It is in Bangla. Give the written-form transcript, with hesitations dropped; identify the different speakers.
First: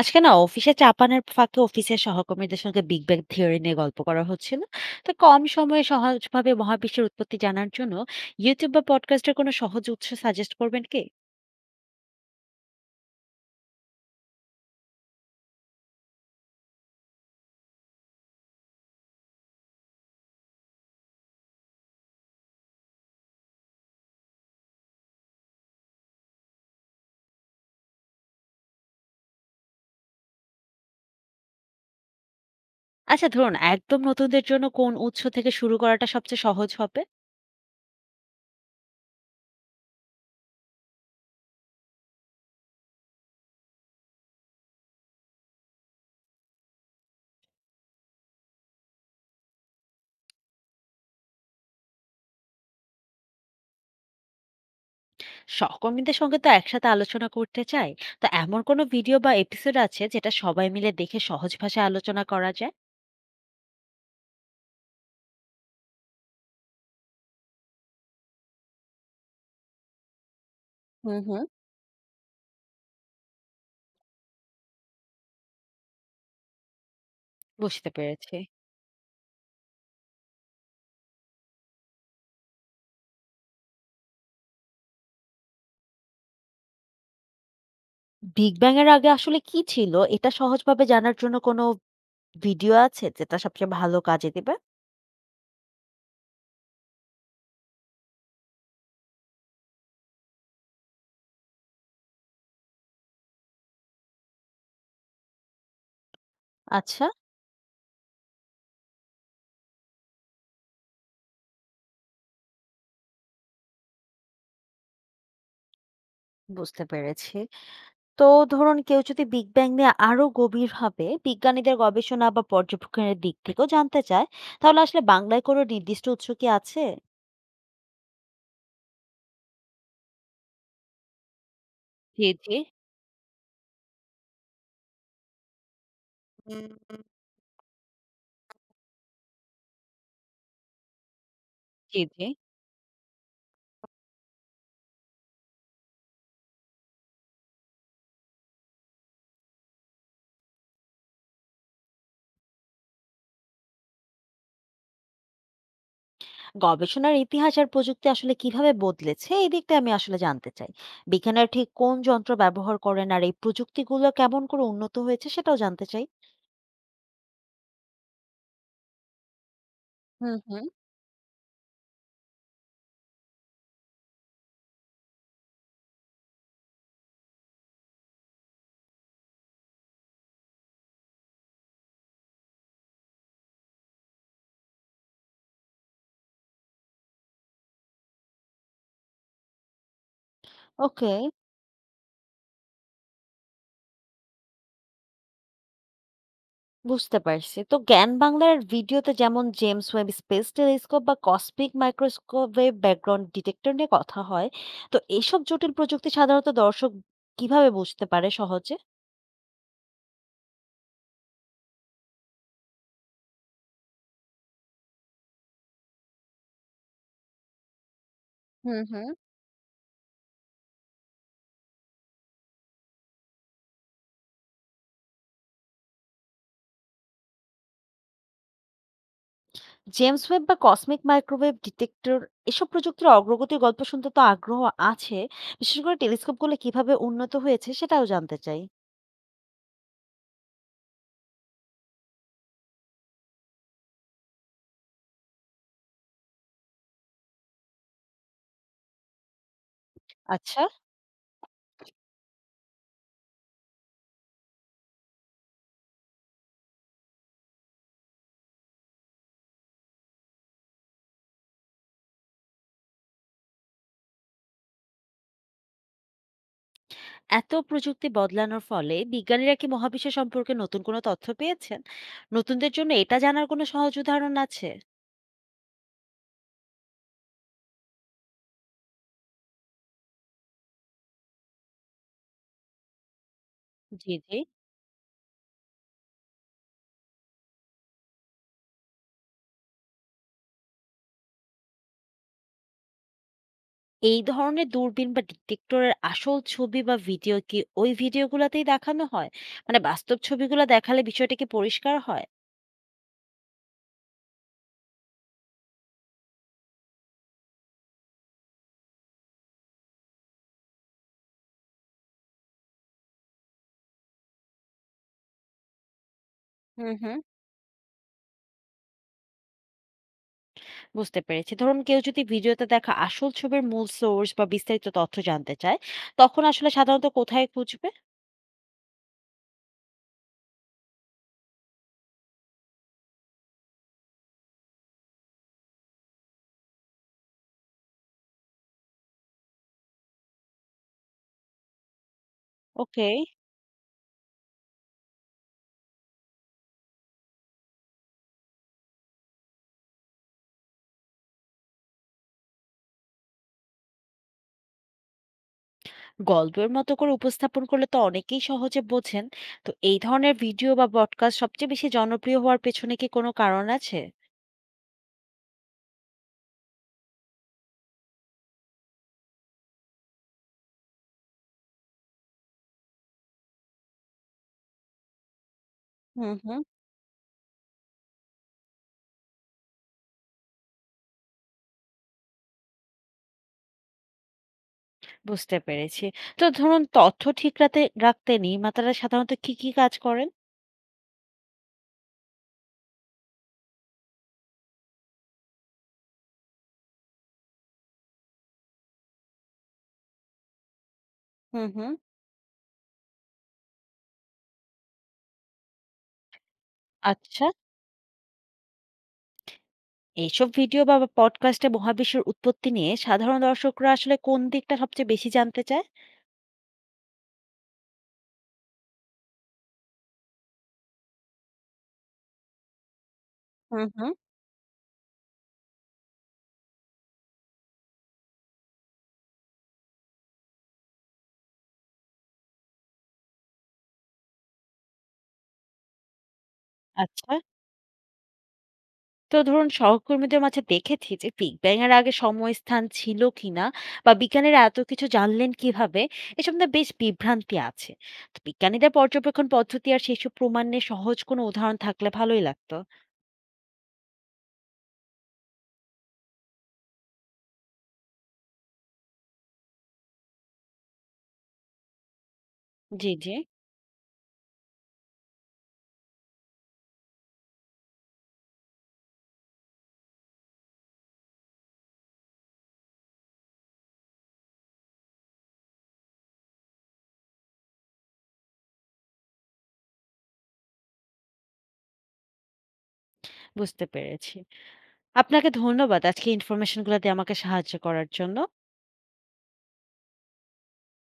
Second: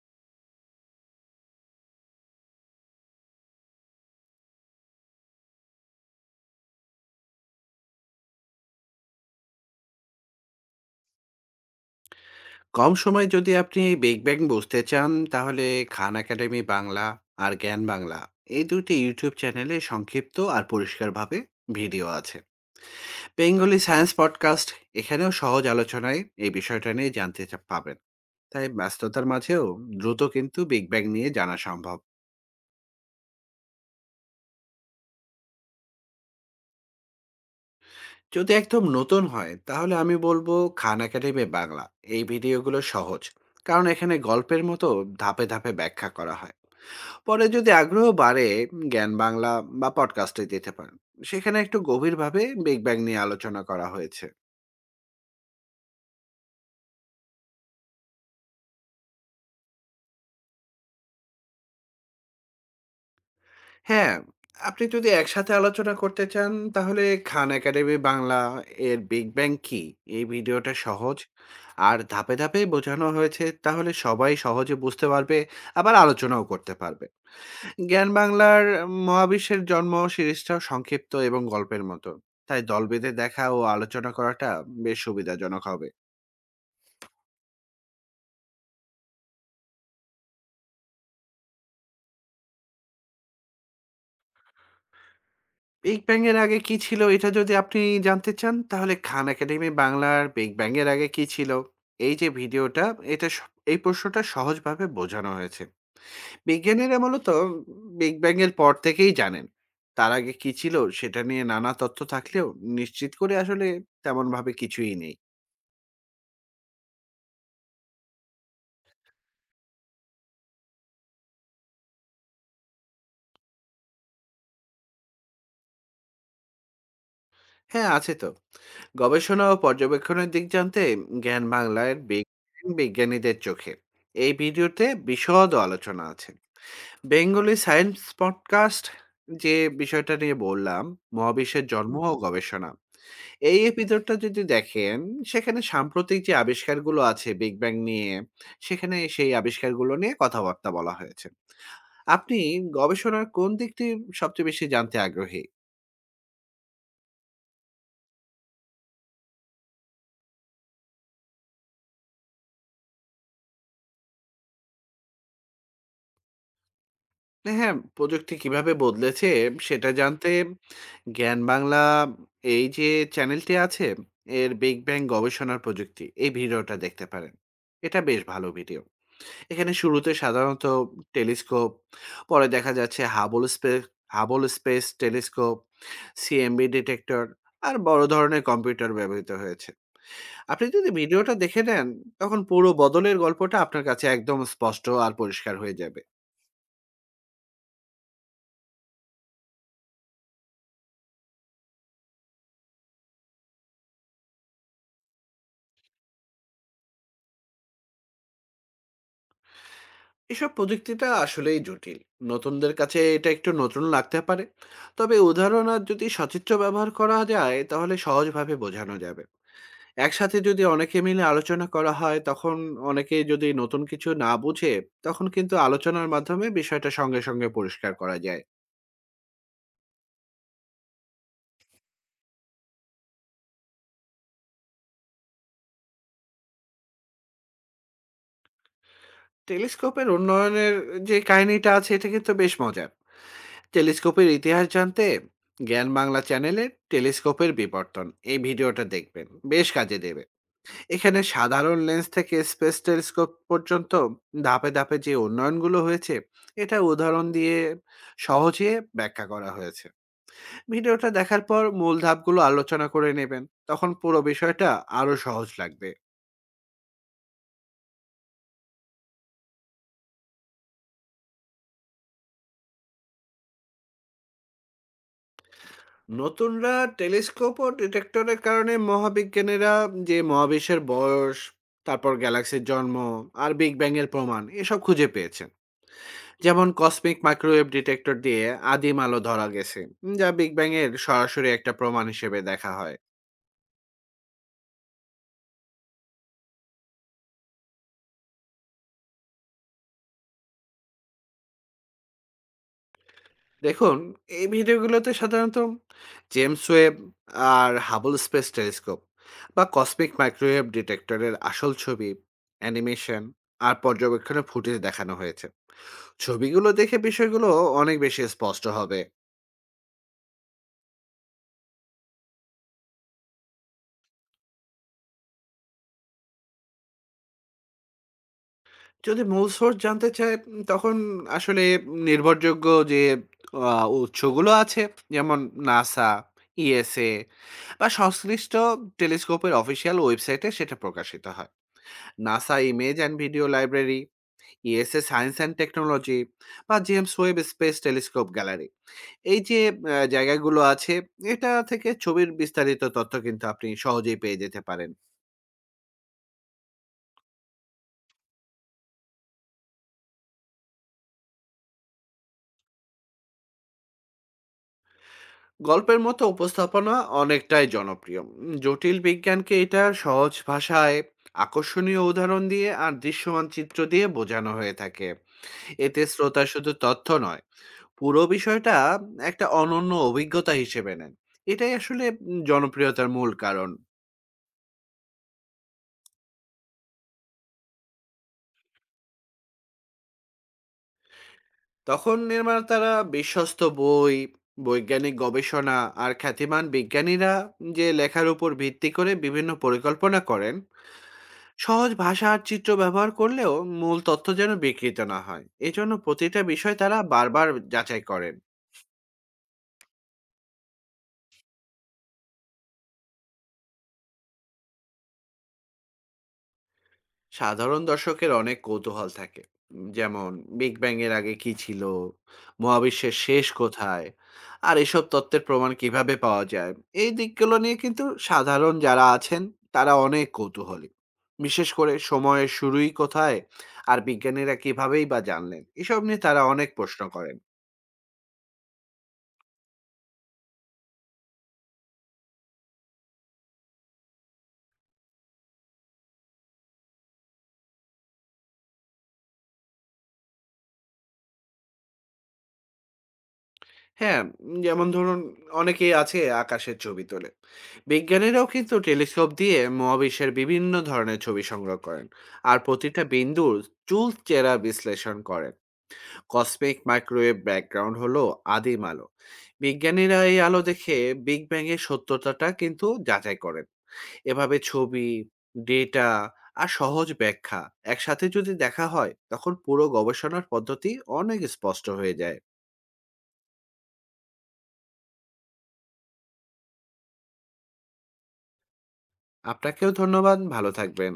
Speaker 1: আজকে না অফিসে চা পানের ফাঁকে অফিসের সহকর্মীদের সঙ্গে বিগ ব্যাং থিওরি নিয়ে গল্প করা হচ্ছিল। তো কম সময়ে সহজভাবে মহাবিশ্বের উৎপত্তি জানার জন্য ইউটিউব বা পডকাস্টের কোনো সহজ উৎস সাজেস্ট করবেন কি?
Speaker 2: কম সময়ে যদি আপনি বিগ ব্যাং বুঝতে চান তাহলে খান একাডেমি বাংলা আর জ্ঞান বাংলা, এই দুটি ইউটিউব চ্যানেলে সংক্ষিপ্ত আর পরিষ্কারভাবে ভিডিও আছে। বেঙ্গলি সায়েন্স পডকাস্ট, এখানেও সহজ আলোচনায় এই বিষয়টা নিয়ে জানতে পাবেন। তাই ব্যস্ততার মাঝেও দ্রুত কিন্তু বিগ ব্যাং নিয়ে জানা সম্ভব।
Speaker 1: আচ্ছা, ধরুন একদম নতুনদের জন্য কোন উৎস থেকে শুরু করাটা সবচেয়ে সহজ হবে?
Speaker 2: যদি একদম নতুন হয় তাহলে আমি বলবো খান একাডেমি বাংলা। এই ভিডিওগুলো সহজ, কারণ এখানে গল্পের মতো ধাপে ধাপে ব্যাখ্যা করা হয়। পরে যদি আগ্রহ বাড়ে, জ্ঞান বাংলা বা পডকাস্টে যেতে পারেন। সেখানে একটু গভীরভাবে বিগ ব্যাং নিয়ে আলোচনা করা হয়েছে।
Speaker 1: সহকর্মীদের সঙ্গে তো একসাথে আলোচনা করতে চাই, তো এমন কোনো ভিডিও বা এপিসোড আছে যেটা সবাই মিলে দেখে সহজ ভাষায় আলোচনা করা যায়?
Speaker 2: হ্যাঁ, আপনি যদি একসাথে আলোচনা করতে চান তাহলে খান একাডেমি বাংলা এর বিগ ব্যাং কি, এই ভিডিওটা
Speaker 1: হুম
Speaker 2: সহজ
Speaker 1: হুম।
Speaker 2: আর ধাপে ধাপে বোঝানো হয়েছে। তাহলে সবাই সহজে বুঝতে পারবে, আবার আলোচনাও করতে পারবে।
Speaker 1: বুঝতে
Speaker 2: জ্ঞান
Speaker 1: পেরেছি।
Speaker 2: বাংলার মহাবিশ্বের জন্ম সিরিজটাও সংক্ষিপ্ত এবং গল্পের মতো। তাই দল বেঁধে দেখা ও আলোচনা করাটা বেশ সুবিধাজনক হবে।
Speaker 1: বিগ ব্যাং এর আগে আসলে কি ছিল, এটা সহজভাবে জানার জন্য কোনো ভিডিও আছে যেটা সবচেয়ে ভালো কাজে দিবে?
Speaker 2: বিগ ব্যাং এর আগে কি ছিল, এটা যদি আপনি জানতে চান তাহলে খান একাডেমি বাংলার বিগ ব্যাং এর আগে কি ছিল, এই যে ভিডিওটা, এটা স- এই প্রশ্নটা সহজভাবে বোঝানো হয়েছে। বিজ্ঞানীরা
Speaker 1: আচ্ছা।
Speaker 2: মূলত বিগ ব্যাং এর পর থেকেই জানেন। তার আগে কি ছিল সেটা নিয়ে নানা তথ্য থাকলেও নিশ্চিত করে আসলে তেমন ভাবে কিছুই নেই।
Speaker 1: বুঝতে পেরেছি। তো ধরুন কেউ যদি বিগ ব্যাং নিয়ে আরো গভীরভাবে বিজ্ঞানীদের গবেষণা বা পর্যবেক্ষণের দিক থেকেও জানতে চায়, তাহলে আসলে বাংলায় কোনো নির্দিষ্ট উৎস কি আছে?
Speaker 2: হ্যাঁ, আছে তো। গবেষণা ও পর্যবেক্ষণের দিক জানতে জ্ঞান বাংলার বিগ
Speaker 1: জি, জি।
Speaker 2: ব্যাং বিজ্ঞানীদের চোখে, এই ভিডিওতে বিশদ আলোচনা আছে। বেঙ্গলি সায়েন্স পডকাস্ট, যে বিষয়টা নিয়ে বললাম, মহাবিশ্বের জন্ম
Speaker 1: জি,
Speaker 2: হুম। ও
Speaker 1: জি।
Speaker 2: গবেষণা। এই এপিসোডটা যদি দেখেন, সেখানে সাম্প্রতিক যে আবিষ্কারগুলো আছে বিগ ব্যাং নিয়ে, সেখানে সেই আবিষ্কারগুলো নিয়ে কথাবার্তা বলা হয়েছে। আপনি গবেষণার কোন দিকটি সবচেয়ে বেশি জানতে আগ্রহী?
Speaker 1: গবেষণার ইতিহাস আর প্রযুক্তি আসলে কিভাবে বদলেছে, এই দিকটা আমি আসলে জানতে চাই। বিজ্ঞানীরা ঠিক কোন যন্ত্র ব্যবহার করেন আর এই প্রযুক্তিগুলো কেমন করে উন্নত হয়েছে সেটাও জানতে চাই।
Speaker 2: হ্যাঁ, প্রযুক্তি কিভাবে বদলেছে সেটা জানতে
Speaker 1: হুম, হুম।
Speaker 2: জ্ঞান বাংলা, এই যে চ্যানেলটি আছে, এর বিগ ব্যাং গবেষণার প্রযুক্তি, এই ভিডিওটা দেখতে পারেন। এটা বেশ ভালো ভিডিও। এখানে শুরুতে সাধারণত টেলিস্কোপ, পরে দেখা যাচ্ছে Hubble space telescope, CMB detector আর বড় ধরনের কম্পিউটার ব্যবহৃত হয়েছে। আপনি যদি
Speaker 1: ওকে।
Speaker 2: ভিডিওটা দেখে নেন, তখন পুরো বদলের গল্পটা আপনার কাছে একদম স্পষ্ট আর পরিষ্কার হয়ে যাবে।
Speaker 1: বুঝতে পারছি। তো জ্ঞান বাংলার ভিডিওতে যেমন জেমস ওয়েব স্পেস টেলিস্কোপ বা কসমিক মাইক্রোস্কোপের ব্যাকগ্রাউন্ড ডিটেক্টর নিয়ে কথা হয়। তো এসব জটিল প্রযুক্তি সাধারণত দর্শক কিভাবে বুঝতে পারে সহজে?
Speaker 2: এসব প্রযুক্তিটা আসলেই জটিল। নতুনদের কাছে এটা একটু নতুন লাগতে পারে। তবে উদাহরণ আর যদি সচিত্র ব্যবহার করা যায়, তাহলে সহজভাবে
Speaker 1: হুম
Speaker 2: বোঝানো
Speaker 1: হুম।
Speaker 2: যাবে। একসাথে যদি অনেকে মিলে আলোচনা করা হয়, তখন অনেকেই যদি নতুন কিছু না বুঝে, তখন কিন্তু আলোচনার মাধ্যমে বিষয়টা সঙ্গে, সঙ্গে পরিষ্কার করা যায়।
Speaker 1: জেমস ওয়েব বা কসমিক মাইক্রোওয়েভ ডিটেক্টর, এসব প্রযুক্তির অগ্রগতির গল্প শুনতে তো আগ্রহ আছে। বিশেষ করে টেলিস্কোপগুলো কিভাবে উন্নত হয়েছে সেটাও জানতে চাই।
Speaker 2: টেলিস্কোপের উন্নয়নের যে কাহিনীটা আছে, এটা কিন্তু বেশ মজার। টেলিস্কোপের ইতিহাস জানতে জ্ঞান বাংলা চ্যানেলে টেলিস্কোপের বিবর্তন, এই ভিডিওটা দেখবেন, বেশ কাজে দেবে।
Speaker 1: আচ্ছা।
Speaker 2: এখানে সাধারণ লেন্স থেকে স্পেস টেলিস্কোপ পর্যন্ত ধাপে, ধাপে যে উন্নয়নগুলো হয়েছে, এটা উদাহরণ দিয়ে সহজে ব্যাখ্যা করা হয়েছে। ভিডিওটা দেখার পর মূল ধাপগুলো আলোচনা করে নেবেন, তখন পুরো বিষয়টা আরো সহজ লাগবে।
Speaker 1: এত প্রযুক্তি বদলানোর ফলে বিজ্ঞানীরা কি মহাবিশ্ব সম্পর্কে নতুন কোনো তথ্য পেয়েছেন? নতুনদের জন্য এটা জানার কোনো সহজ উদাহরণ আছে?
Speaker 2: নতুনরা টেলিস্কোপ ও ডিটেক্টরের কারণে মহাবিজ্ঞানীরা যে মহাবিশ্বের বয়স, তারপর গ্যালাক্সির জন্ম আর বিগ ব্যাং এর
Speaker 1: জি জি।
Speaker 2: প্রমাণ, এসব খুঁজে পেয়েছেন। যেমন কসমিক মাইক্রোওয়েভ ডিটেক্টর দিয়ে আদিম আলো ধরা গেছে, যা বিগ ব্যাং এর সরাসরি একটা প্রমাণ হিসেবে দেখা হয়।
Speaker 1: এই ধরনের দূরবীন বা ডিটেক্টরের আসল ছবি বা ভিডিও কি ওই ভিডিওগুলোতেই দেখানো হয়? মানে বাস্তব ছবিগুলো দেখালে বিষয়টা কি পরিষ্কার হয়?
Speaker 2: দেখুন, এই ভিডিওগুলোতে সাধারণত জেমস ওয়েব আর হাবল স্পেস টেলিস্কোপ বা কসমিক মাইক্রোওয়েভ ডিটেক্টরের আসল ছবি, অ্যানিমেশন আর পর্যবেক্ষণের ফুটেজ দেখানো হয়েছে। ছবিগুলো
Speaker 1: হুম
Speaker 2: দেখে
Speaker 1: হুম।
Speaker 2: বিষয়গুলো অনেক বেশি স্পষ্ট হবে।
Speaker 1: বুঝতে পেরেছি। ধরুন কেউ যদি ভিডিওতে দেখা আসল ছবির মূল সোর্স বা বিস্তারিত তথ্য জানতে চায়, তখন আসলে সাধারণত কোথায় খুঁজবে?
Speaker 2: যদি মূল সোর্স জানতে চায় তখন আসলে নির্ভরযোগ্য যে আ উৎসগুলো আছে, যেমন নাসা, ইএসএ বা সংশ্লিষ্ট টেলিস্কোপের অফিসিয়াল ওয়েবসাইটে সেটা প্রকাশিত হয়। NASA image
Speaker 1: okay.
Speaker 2: And video library, ESA science and technology বা James Webb space telescope gallery, এই যে জায়গাগুলো আছে, এটা থেকে ছবির বিস্তারিত তথ্য কিন্তু আপনি সহজেই পেয়ে যেতে পারেন।
Speaker 1: গল্পের মতো করে উপস্থাপন করলে তো অনেকেই সহজে বোঝেন। তো এই ধরনের ভিডিও বা পডকাস্ট সবচেয়ে বেশি জনপ্রিয় হওয়ার পেছনে কি কোনো কারণ আছে?
Speaker 2: গল্পের মতো উপস্থাপনা অনেকটাই জনপ্রিয়। জটিল বিজ্ঞানকে এটা সহজ ভাষায় আকর্ষণীয় উদাহরণ দিয়ে আর দৃশ্যমান চিত্র দিয়ে বোঝানো হয়ে থাকে। এতে
Speaker 1: হুম
Speaker 2: শ্রোতা
Speaker 1: হুম।
Speaker 2: শুধু তথ্য নয়, পুরো বিষয়টা একটা অনন্য অভিজ্ঞতা হিসেবে নেন। এটাই আসলে জনপ্রিয়তার মূল কারণ।
Speaker 1: বুঝতে পেরেছি। তো ধরুন তথ্য ঠিক রাখতে রাখতে নির্মাতারা সাধারণত কি কি কাজ করেন?
Speaker 2: তখন নির্মাতারা বিশ্বস্ত বই, বৈজ্ঞানিক গবেষণা আর খ্যাতিমান বিজ্ঞানীরা যে লেখার উপর ভিত্তি করে বিভিন্ন পরিকল্পনা করেন।
Speaker 1: হুম
Speaker 2: সহজ
Speaker 1: হুম।
Speaker 2: ভাষা আর চিত্র ব্যবহার করলেও মূল তথ্য যেন বিকৃত না হয়, এজন্য প্রতিটা বিষয় তারা
Speaker 1: আচ্ছা।
Speaker 2: বারবার যাচাই করেন।
Speaker 1: এইসব ভিডিও বা পডকাস্টে মহাবিশ্বের উৎপত্তি নিয়ে সাধারণ দর্শকরা আসলে কোন দিকটা সবচেয়ে বেশি জানতে চায়?
Speaker 2: সাধারণ দর্শকের অনেক কৌতূহল থাকে। যেমন, বিগ ব্যাং এর আগে কি ছিল? মহাবিশ্বের শেষ
Speaker 1: হুম
Speaker 2: কোথায়?
Speaker 1: হুম।
Speaker 2: আর এসব তত্ত্বের প্রমাণ কিভাবে পাওয়া যায়? এই দিকগুলো নিয়ে কিন্তু সাধারণ যারা আছেন তারা অনেক কৌতূহলী। বিশেষ করে সময়ের শুরুই কোথায় আর বিজ্ঞানীরা কিভাবেই বা জানলেন? এসব নিয়ে তারা অনেক প্রশ্ন
Speaker 1: আচ্ছা।
Speaker 2: করেন।
Speaker 1: তো ধরুন সহকর্মীদের মাঝে দেখেছি যে বিগ ব্যাং এর আগে সময় স্থান ছিল কিনা, বা বিজ্ঞানীরা এত কিছু জানলেন কিভাবে, এসব নিয়ে বেশ বিভ্রান্তি আছে। তো বিজ্ঞানীদের পর্যবেক্ষণ পদ্ধতি আর সেসব প্রমাণে সহজ কোনো উদাহরণ থাকলে ভালোই লাগতো।
Speaker 2: হ্যাঁ, যেমন ধরুন, অনেকেই আছে আকাশের ছবি তোলে। বিজ্ঞানীরাও কিন্তু টেলিস্কোপ দিয়ে মহাবিশ্বের বিভিন্ন ধরনের ছবি সংগ্রহ করেন। আর প্রতিটা
Speaker 1: জি জি।
Speaker 2: বিন্দুর চুলচেরা বিশ্লেষণ করেন। কসমিক মাইক্রোওয়েভ ব্যাকগ্রাউন্ড হলো আদিম আলো। বিজ্ঞানীরা এই আলো দেখে বিগ ব্যাং এর সত্যতাটা কিন্তু যাচাই করেন। এভাবে ছবি, ডেটা আর সহজ ব্যাখ্যা একসাথে যদি দেখা হয়, তখন পুরো গবেষণার পদ্ধতি অনেক স্পষ্ট হয়ে যায়।
Speaker 1: বুঝতে পেরেছি। আপনাকে ধন্যবাদ আজকে ইনফরমেশন গুলো দিয়ে আমাকে সাহায্য করার জন্য।
Speaker 2: আপনাকেও ধন্যবাদ। ভালো থাকবেন।